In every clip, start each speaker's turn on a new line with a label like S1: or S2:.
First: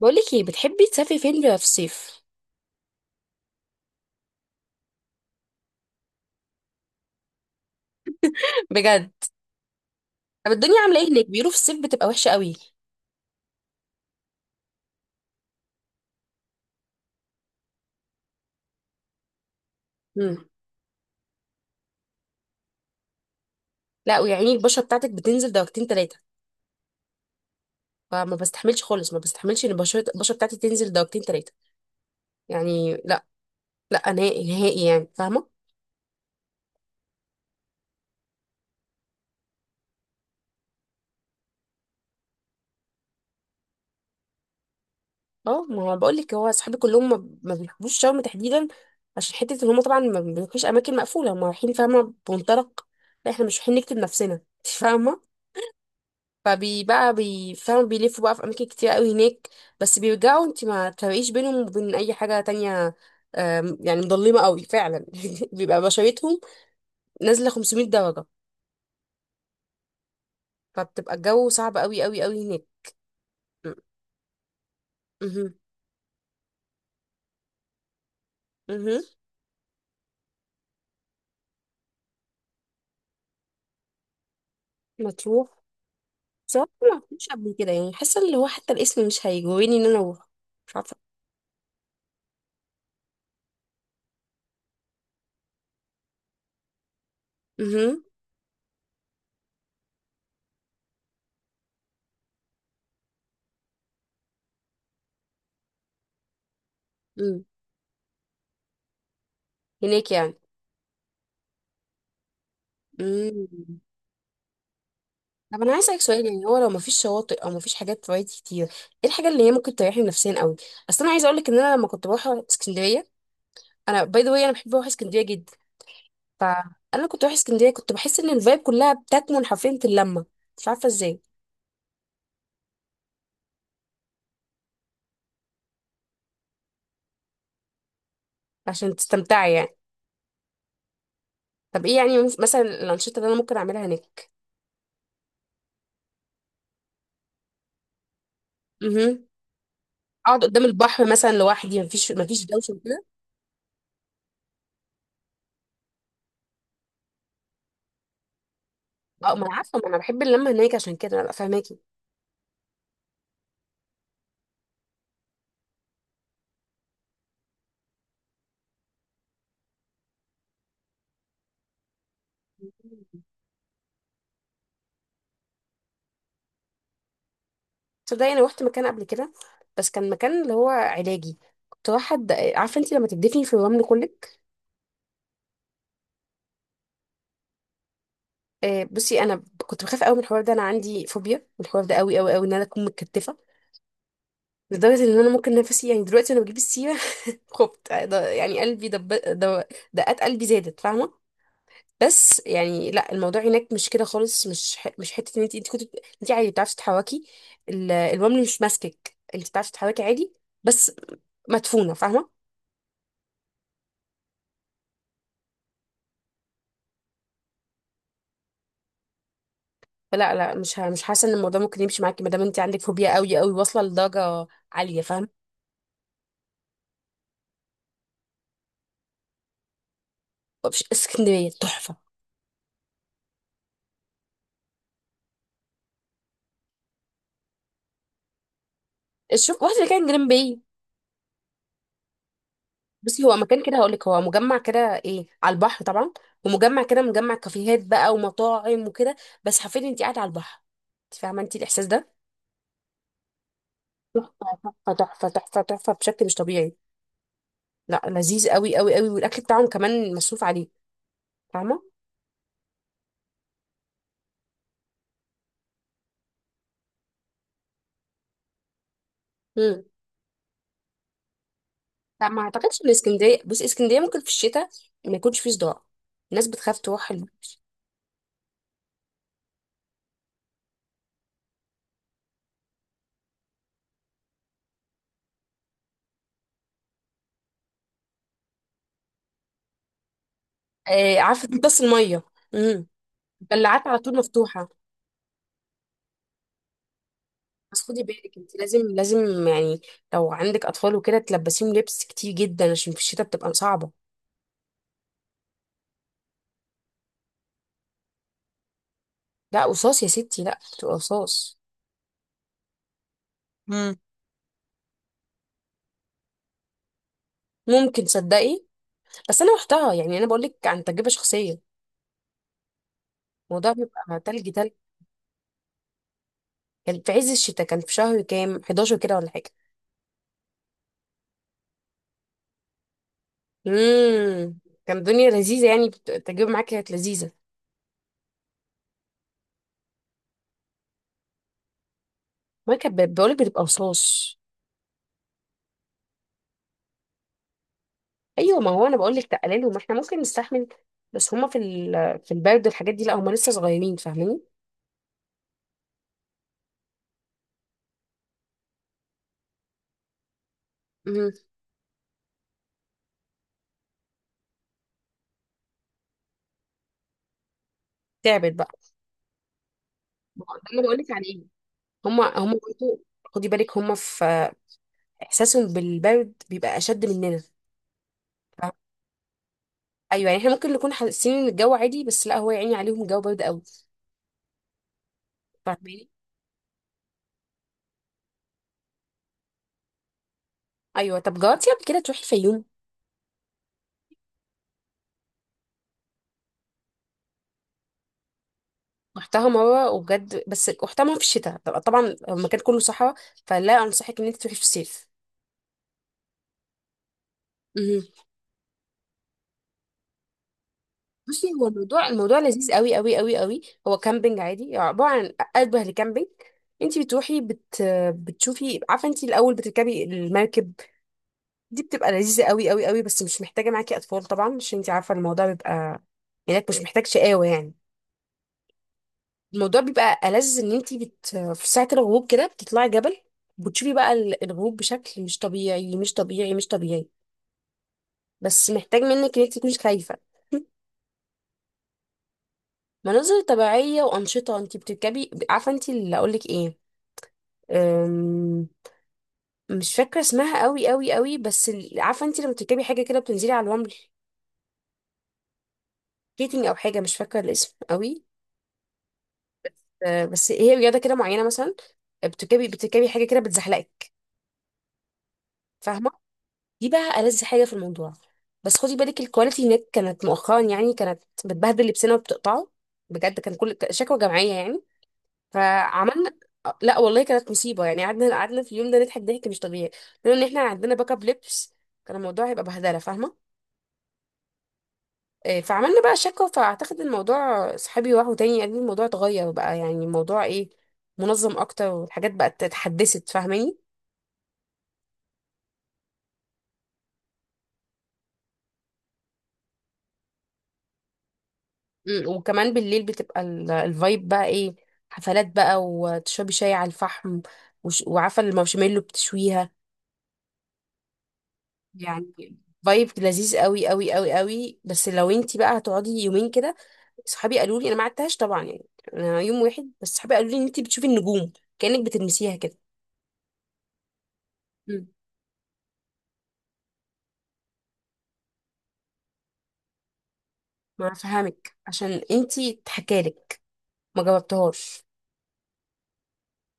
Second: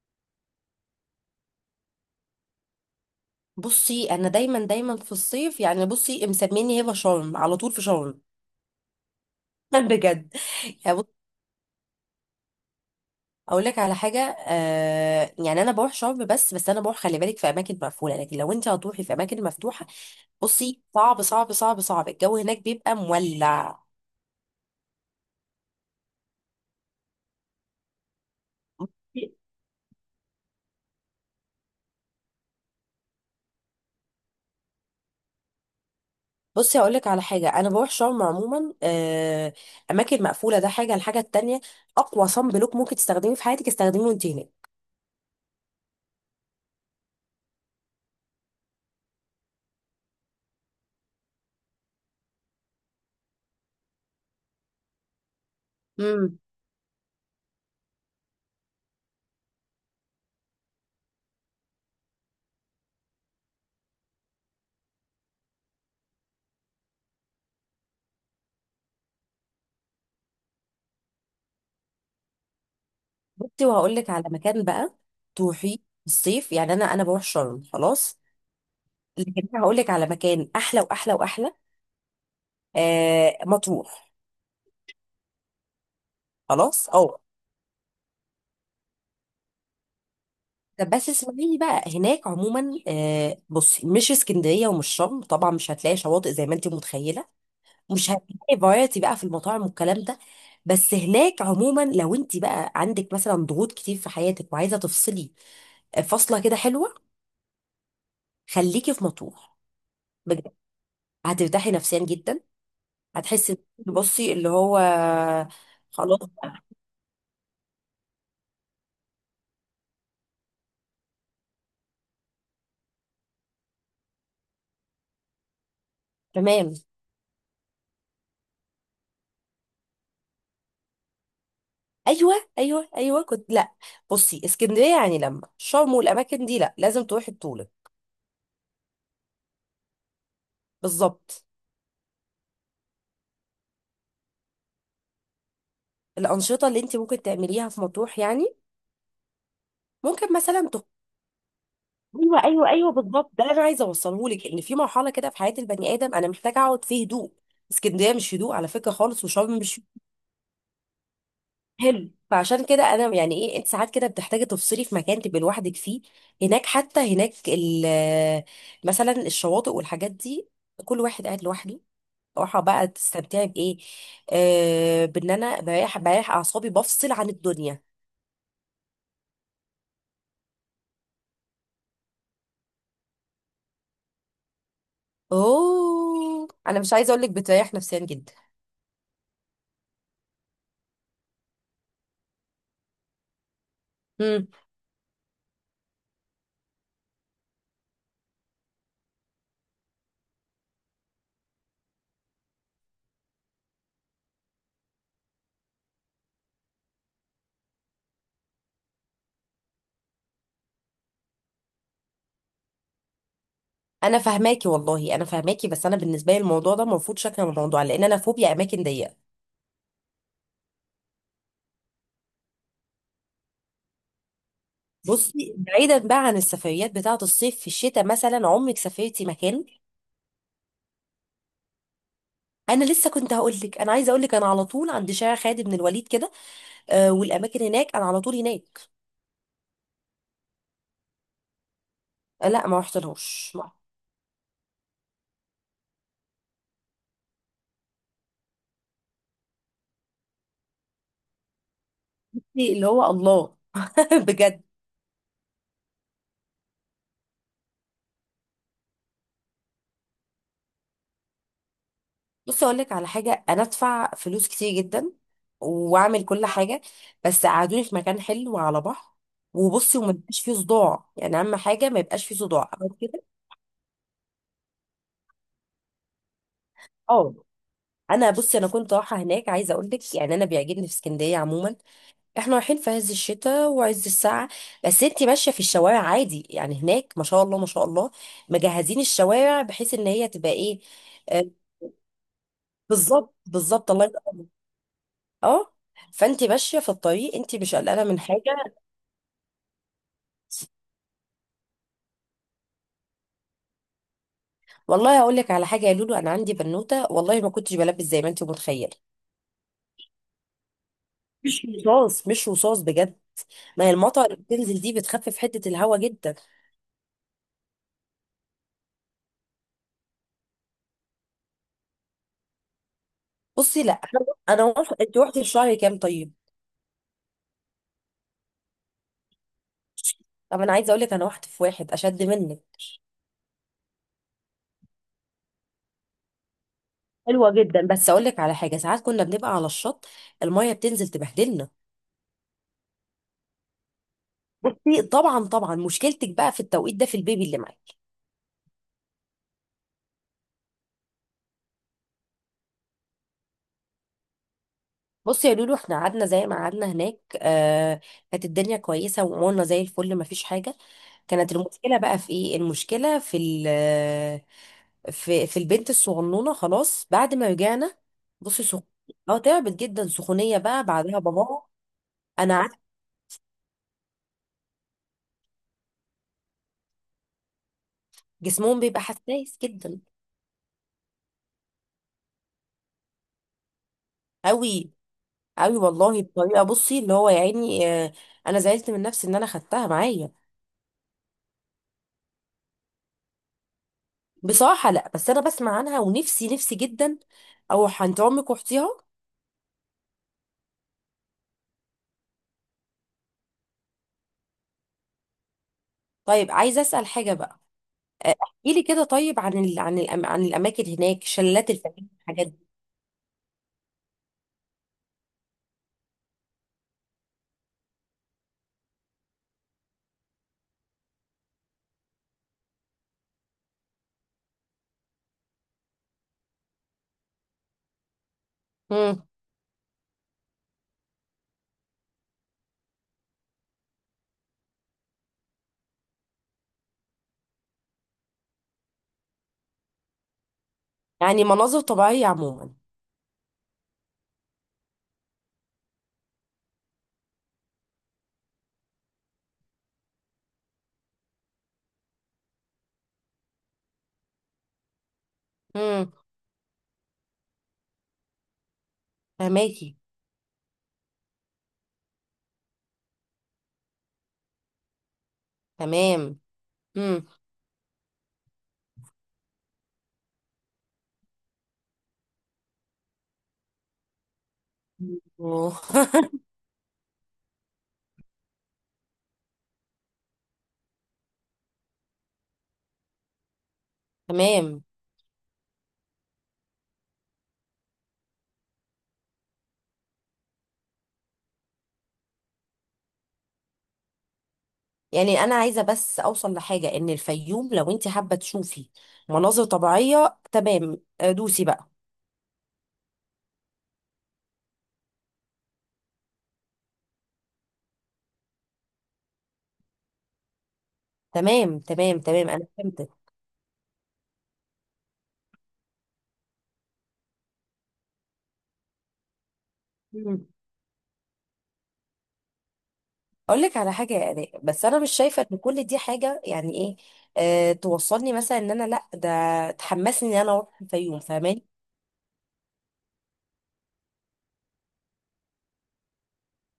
S1: بقولك ايه، بتحبي تسافري فين في الصيف؟
S2: بصي، انا دايما دايما في الصيف. يعني بصي، مسميني هبه شرم على طول في شرم.
S1: بجد؟
S2: بجد.
S1: طب الدنيا
S2: يعني
S1: عامله
S2: بص،
S1: ايه هناك؟ بيقولوا في الصيف بتبقى وحشه قوي.
S2: اقول لك على حاجه يعني انا بروح شرم، بس انا بروح خلي بالك في اماكن مقفوله، لكن لو انت هتروحي في اماكن مفتوحه،
S1: امم.
S2: بصي صعب صعب صعب صعب، الجو هناك بيبقى مولع.
S1: لا، ويعني البشره بتاعتك بتنزل درجتين ثلاثه. فما بستحملش خالص، ما بستحملش ان البشره بتاعتي تنزل درجتين ثلاثه. يعني لا. لا نهائي نهائي، يعني فاهمه.
S2: بصي هقول لك على حاجه، انا بروح شرم عموما. اماكن مقفوله، ده حاجه. الحاجه التانيه، اقوى صن بلوك ممكن تستخدميه في حياتك استخدميه وانت
S1: اه، ما هو بقول لك، هو اصحابي كلهم ما بيحبوش شرم تحديدا. عشان حته ان هم طبعا ما بيروحوش اماكن مقفوله، هم رايحين فاهمه بمنطلق. لا احنا مش رايحين نكتب نفسنا انت فاهمه.
S2: هناك.
S1: فبي بقى بيفهموا، بيلفوا بقى في اماكن كتير قوي هناك، بس بيرجعوا انت ما تفرقيش بينهم وبين اي حاجه تانية. يعني مظلمه قوي فعلا بيبقى بشرتهم نازله 500 درجه. فبتبقى الجو صعب قوي قوي قوي هناك.
S2: بصي
S1: م-
S2: وهقول لك على مكان بقى
S1: مهم.
S2: تروحي الصيف. يعني انا بروح شرم خلاص،
S1: مهم.
S2: لكن أنا هقول لك على مكان احلى واحلى واحلى. مطروح.
S1: مطروح. بصراحه ما
S2: خلاص اه.
S1: رحتش قبل كده، يعني حاسه اللي هو حتى الاسم مش هيجوريني ان انا اروح. مش
S2: طب
S1: عارفه.
S2: بس اسمعيني بقى، هناك عموما بصي مش اسكندريه ومش شرم، طبعا مش هتلاقي شواطئ زي ما انت متخيله،
S1: مهم.
S2: مش هتلاقي فرايتي بقى في المطاعم والكلام ده. بس هناك عموما لو انت بقى عندك مثلا ضغوط كتير في حياتك وعايزه تفصلي، فصله كده حلوه.
S1: مم.
S2: خليكي في مطروح،
S1: هناك يعني.
S2: بجد. هترتاحي نفسيا جدا. هتحسي
S1: مم.
S2: بصي اللي هو
S1: طب انا عايز اسالك
S2: خلاص.
S1: سؤال، يعني هو لو مفيش شواطئ او مفيش حاجات فوائد كتير، ايه الحاجه اللي هي ممكن تريحني نفسيا قوي؟ اصل انا عايزه اقول لك ان انا لما كنت بروح اسكندريه، انا باي ذا واي انا بحب اروح اسكندريه جدا.
S2: تمام.
S1: فانا كنت بروح اسكندريه، كنت بحس ان الفايب كلها بتكمن حرفيا في اللمه. مش عارفه ازاي.
S2: ايوه ايوه ايوه كنت، لا بصي اسكندريه يعني لما شرم والاماكن دي، لا لازم تروحي بطوله.
S1: عشان تستمتعي يعني.
S2: بالظبط.
S1: طب ايه يعني، مثلا الانشطه اللي انا ممكن اعملها هناك؟
S2: الانشطه اللي انت ممكن تعمليها في مطروح يعني
S1: امم.
S2: ممكن
S1: اقعد قدام
S2: مثلا
S1: البحر مثلا لوحدي، مفيش
S2: ايوه ايوه
S1: دوشه
S2: ايوه،
S1: كده.
S2: بالظبط. ده اللي انا عايزه اوصله لك، ان في مرحله كده في حياه البني ادم انا محتاجه اقعد فيه هدوء. اسكندريه مش هدوء على فكره خالص،
S1: اه، ما انا
S2: وشرم
S1: عارفه،
S2: مش.
S1: ما انا بحب اللمه هناك، عشان كده انا ببقى فاهماكي.
S2: حلو، فعشان كده انا يعني ايه، انت ساعات كده بتحتاجي تفصلي في مكان تبقي لوحدك فيه. هناك حتى مثلا الشواطئ والحاجات دي، كل واحد قاعد لوحده. راحة بقى. تستمتعي بايه؟ بان انا بريح اعصابي، بفصل عن الدنيا.
S1: تصدقي انا روحت مكان قبل كده، بس كان مكان اللي هو علاجي. كنت واحد، عارفه انت لما تدفني في الرمل كلك؟
S2: اوه، انا مش عايزه اقول لك، بتريح نفسيا جدا.
S1: بصي انا كنت بخاف قوي من الحوار ده، انا عندي فوبيا من الحوار ده قوي قوي قوي ان انا اكون متكتفه،
S2: امم.
S1: لدرجه ان انا ممكن نفسي يعني دلوقتي وانا بجيب السيره خفت. يعني قلبي دو- دقات قلبي زادت، فاهمه. بس يعني لا، الموضوع هناك مش كده خالص، مش حته ان انت كنت، انت عادي بتعرفي تتحركي. الرمل مش ماسكك، انت بتعرفي تتحركي عادي، بس مدفونه، فاهمه.
S2: انا فاهماكي والله انا فاهماكي، بس انا بالنسبه لي الموضوع ده مرفوض، شكل من الموضوع، لان انا فوبيا اماكن ضيقه.
S1: لا لا، مش حاسه ان الموضوع ممكن يمشي معاكي ما دام انت عندك فوبيا قوي قوي واصله لدرجه عاليه، فاهم.
S2: بصي بعيدا بقى عن السفريات بتاعه الصيف، في الشتاء مثلا عمرك سافرتي مكان؟
S1: مش اسكندريه تحفه؟
S2: انا لسه كنت هقول لك، انا عايزه اقول لك انا على طول عند شارع خالد بن الوليد كده. والاماكن هناك، انا على طول هناك.
S1: شوف واحد اللي كان جرين باي.
S2: آه لا، ما
S1: بصي هو
S2: رحتلهاش
S1: مكان
S2: ما
S1: كده، هقول لك هو مجمع كده، ايه، على البحر طبعا. ومجمع كده، مجمع كافيهات بقى ومطاعم وكده، بس حرفيا انت قاعده على البحر. انت فاهمه انت الاحساس ده؟
S2: إيه اللي هو الله.
S1: تحفه
S2: بجد.
S1: تحفه تحفه تحفه تحفه بشكل مش طبيعي. لا، لذيذ قوي قوي قوي، والاكل بتاعهم كمان مصروف عليه، فاهمه.
S2: بص اقول لك على حاجه، انا ادفع فلوس كتير جدا واعمل كل حاجه، بس قعدوني في مكان حلو على بحر. وبصي، وما يبقاش فيه صداع، يعني اهم حاجه ما يبقاش
S1: لا
S2: فيه
S1: ما
S2: صداع
S1: اعتقدش
S2: أو
S1: ان
S2: كده.
S1: اسكندريه، بص، اسكندريه ممكن في الشتاء ما يكونش فيه صداع. الناس بتخاف تروح
S2: اه. انا بصي انا كنت رايحه هناك، عايزه اقول لك يعني انا بيعجبني في اسكندريه عموما، احنا رايحين في عز الشتاء وعز الساعة، بس انتي ماشية في الشوارع عادي. يعني هناك ما شاء الله ما شاء الله، مجهزين الشوارع بحيث ان هي تبقى ايه.
S1: آه،
S2: آه.
S1: عارفه، بس الميه. امم.
S2: بالظبط
S1: البلاعات
S2: بالظبط،
S1: على
S2: الله
S1: طول
S2: يبارك.
S1: مفتوحه.
S2: اه. فانتي ماشية في الطريق انتي مش
S1: بس خدي
S2: قلقانة من
S1: بالك، انت
S2: حاجة.
S1: لازم لازم يعني لو عندك اطفال وكده تلبسيهم لبس كتير جدا، عشان في الشتاء بتبقى صعبه.
S2: والله هقول لك على حاجة يا لولو، انا عندي بنوتة والله ما كنتش بلبس زي ما انتي متخيلة.
S1: لا قصاص يا ستي، لا، بتبقى قصاص.
S2: مش رصاص مش رصاص بجد. ما هي
S1: مم.
S2: المطر اللي بتنزل دي بتخفف حدة الهوا جدا.
S1: ممكن تصدقي، بس انا رحتها، يعني انا بقول لك عن تجربه شخصيه، الموضوع
S2: بصي لا،
S1: بيبقى تلج تلج.
S2: انت رحتي في شهر كام طيب؟
S1: كان في عز الشتاء، كان في شهر كام، 11 كده ولا حاجه.
S2: طب انا عايزه اقول لك، انا رحت في واحد اشد منك.
S1: امم. كان الدنيا لذيذه، يعني التجربه معاك كانت لذيذه.
S2: حلوه جدا، بس اقول لك على حاجه، ساعات كنا بنبقى على الشط، الميه بتنزل تبهدلنا.
S1: ما كانت بقولك بتبقى رصاص.
S2: بصي طبعا طبعا، مشكلتك بقى في التوقيت ده في البيبي اللي معاك.
S1: ايوه، ما هو انا بقولك تقللهم، ما احنا ممكن نستحمل، بس هما في البرد والحاجات دي لا، هما لسه صغيرين فاهماني.
S2: بصي يا لولو، احنا قعدنا زي ما قعدنا هناك كانت الدنيا كويسه وامورنا زي الفل، ما فيش حاجه.
S1: امم.
S2: كانت المشكله بقى في ايه؟ المشكله في البنت الصغنونه. خلاص، بعد ما رجعنا
S1: تعبت
S2: بصي
S1: بقى.
S2: سخ... اه تعبت جدا،
S1: ما هو
S2: سخونيه
S1: ده اللي
S2: بقى
S1: بقولك
S2: بعدها
S1: عليه،
S2: بابا.
S1: هما
S2: انا عارفه،
S1: برضه، خدي بالك هما في، احساسهم بالبرد بيبقى اشد مننا، فاهمة؟
S2: جسمهم بيبقى حساس جدا.
S1: ايوه، يعني احنا ممكن نكون حاسين ان الجو عادي، بس لا، هو يا عيني عليهم الجو برد قوي،
S2: قوي قوي
S1: فاهماني.
S2: والله، بطريقه بصي اللي هو يعني انا زعلت من نفسي ان انا خدتها معايا.
S1: ايوه. طب جربتي قبل كده تروحي الفيوم؟
S2: بصراحه لا، بس انا بسمع عنها ونفسي نفسي جدا اروح عند عمك واختيها.
S1: رحتها مرة وبجد، بس رحتها مرة في الشتاء طبعا، المكان كله صحراء، فلا أنصحك إن أنت تروحي في الصيف.
S2: طيب، عايزه اسال حاجه بقى.
S1: مهم.
S2: احكيلي كده طيب، عن عن الأم، عن الاماكن هناك،
S1: بصي هو
S2: شلالات الفنادق
S1: الموضوع، الموضوع
S2: الحاجات دي.
S1: لذيذ قوي قوي قوي قوي. هو كامبينج عادي، عبارة عن أشبه لكامبينج. انت بتشوفي، عارفه انت الاول بتركبي المركب؟ دي بتبقى لذيذه قوي قوي قوي، بس مش محتاجه معاكي اطفال طبعا، عشان انت عارفه الموضوع بيبقى هناك مش محتاج شقاوه يعني.
S2: مم.
S1: الموضوع بيبقى ألذ ان في ساعة الغروب كده بتطلعي جبل، بتشوفي بقى الغروب بشكل مش طبيعي مش طبيعي مش طبيعي، بس محتاج منك ان انتي تكوني خايفة.
S2: يعني مناظر طبيعيه عموما.
S1: مناظر طبيعية وأنشطة، انتي بتركبي، عارفة انتي اللي اقولك ايه، أم... مش فاكرة اسمها قوي قوي قوي، عارفة انتي لما بتركبي حاجة كده بتنزلي على الرمل؟
S2: امم.
S1: سكيتنج او حاجة، مش فاكرة الاسم قوي.
S2: فهماكي.
S1: بس هي رياضة كده معينة مثلا، بتركبي حاجة كده بتزحلقك، فاهمة.
S2: تمام.
S1: دي بقى
S2: امم.
S1: ألذ حاجة في الموضوع. بس خدي بالك الكواليتي هناك كانت مؤخرا، يعني كانت بتبهدل لبسنا وبتقطعه بجد، كان كل شكوى جماعية يعني. فعملنا، لا والله كانت مصيبة، يعني قعدنا في اليوم ده نضحك ضحك مش طبيعي، لأن احنا عندنا باك اب لبس. كان الموضوع هيبقى بهدلة، فاهمة.
S2: تمام.
S1: إيه، فعملنا بقى شكوى، فأعتقد الموضوع، صحابي راحوا تاني قال لي الموضوع اتغير بقى، يعني الموضوع ايه، منظم أكتر والحاجات بقت اتحدثت، فاهماني.
S2: يعني انا عايزه بس اوصل لحاجه، ان الفيوم لو انت حابه تشوفي مناظر طبيعيه تمام، دوسي بقى.
S1: مم، وكمان بالليل بتبقى الفايب بقى ايه، حفلات بقى وتشربي شاي على الفحم، وعارفه المارشميلو بتشويها،
S2: تمام تمام تمام،
S1: يعني
S2: انا فهمتك.
S1: فايب لذيذ قوي قوي قوي قوي. بس لو انتي بقى هتقعدي يومين كده، صحابي قالوا لي، انا ما قعدتهاش طبعا يعني، انا يوم واحد بس، صحابي
S2: مم.
S1: قالوا لي ان انتي بتشوفي النجوم كأنك بتلمسيها كده.
S2: اقول لك على حاجه يا اراء، بس انا
S1: مم.
S2: مش شايفه ان كل دي حاجه يعني ايه توصلني، مثلا ان انا لا ده تحمسني ان انا اروح
S1: ما
S2: الفيوم، فاهماني.
S1: فهمك عشان انتي اتحكالك ما جاوبتهاش،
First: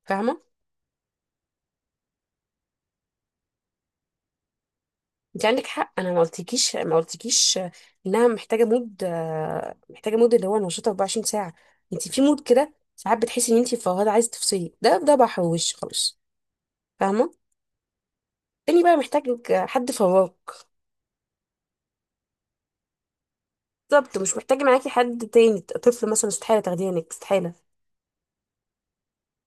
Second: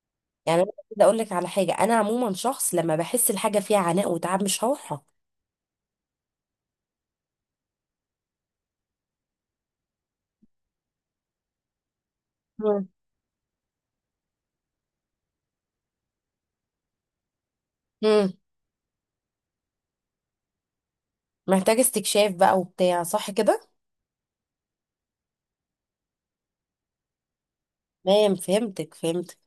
S1: فاهمه.
S2: يعني انا كده اقول لك على حاجه، انا عموما شخص لما بحس الحاجه فيها عناء وتعب مش هروحها.
S1: انت عندك حق، انا ما قلتكيش انها محتاجه مود، محتاجه مود اللي هو نشيط 24 ساعه. انت في مود كده
S2: مم.
S1: ساعات بتحسي ان انت فوهده عايزه تفصلي، ده بحر وش خالص، فاهمه.
S2: امم.
S1: تاني بقى محتاج حد فواك.
S2: محتاج استكشاف بقى وبتاع، صح كده.
S1: بالظبط، مش محتاج معاكي حد تاني، طفل مثلا استحاله تاخديه هناك، استحاله.
S2: تمام فهمتك فهمتك.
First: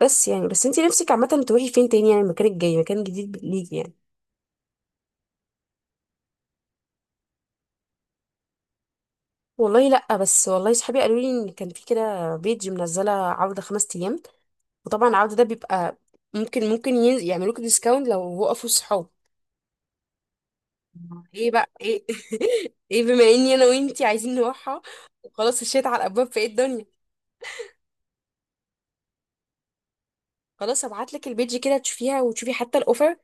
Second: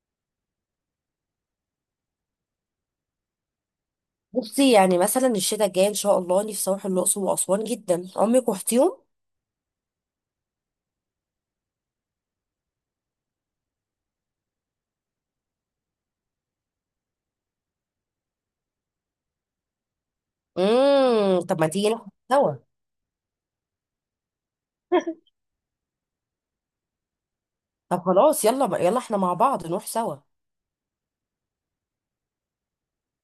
S1: بس يعني، بس انت نفسك عامه تروحي فين تاني، يعني المكان الجاي مكان جديد ليكي يعني.
S2: بصي يعني مثلا الشتاء الجاي ان شاء الله، نفسي اروح الاقصر واسوان جدا، عمرك رحتيهم؟
S1: والله لا، بس والله صحابي قالوا لي ان كان في كده بيج منزله عرض خمس ايام، وطبعا العرض ده بيبقى ممكن، يعملوك ديسكاونت لو وقفوا الصحاب.
S2: امم.
S1: ايه
S2: طب ما
S1: بقى،
S2: تيجي
S1: ايه؟
S2: نروح سوا؟
S1: ايه، بما اني انا وانتي عايزين نروحها وخلاص الشيت على الابواب، في ايه الدنيا.
S2: طب خلاص، يلا بقى، يلا احنا مع بعض نروح سوا.
S1: خلاص هبعت لك البيج كده، تشوفيها وتشوفي حتى الاوفر،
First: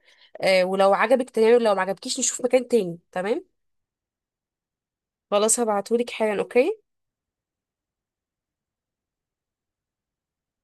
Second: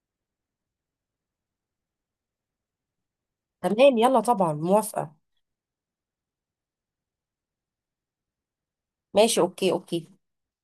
S1: ولو عجبك تمام، ولو ما عجبكيش نشوف مكان تاني تمام.
S2: تمام، يلا طبعا موافقة.
S1: خلاص هبعتهولك حالا، اوكي.
S2: ماشي، اوكي اوكي.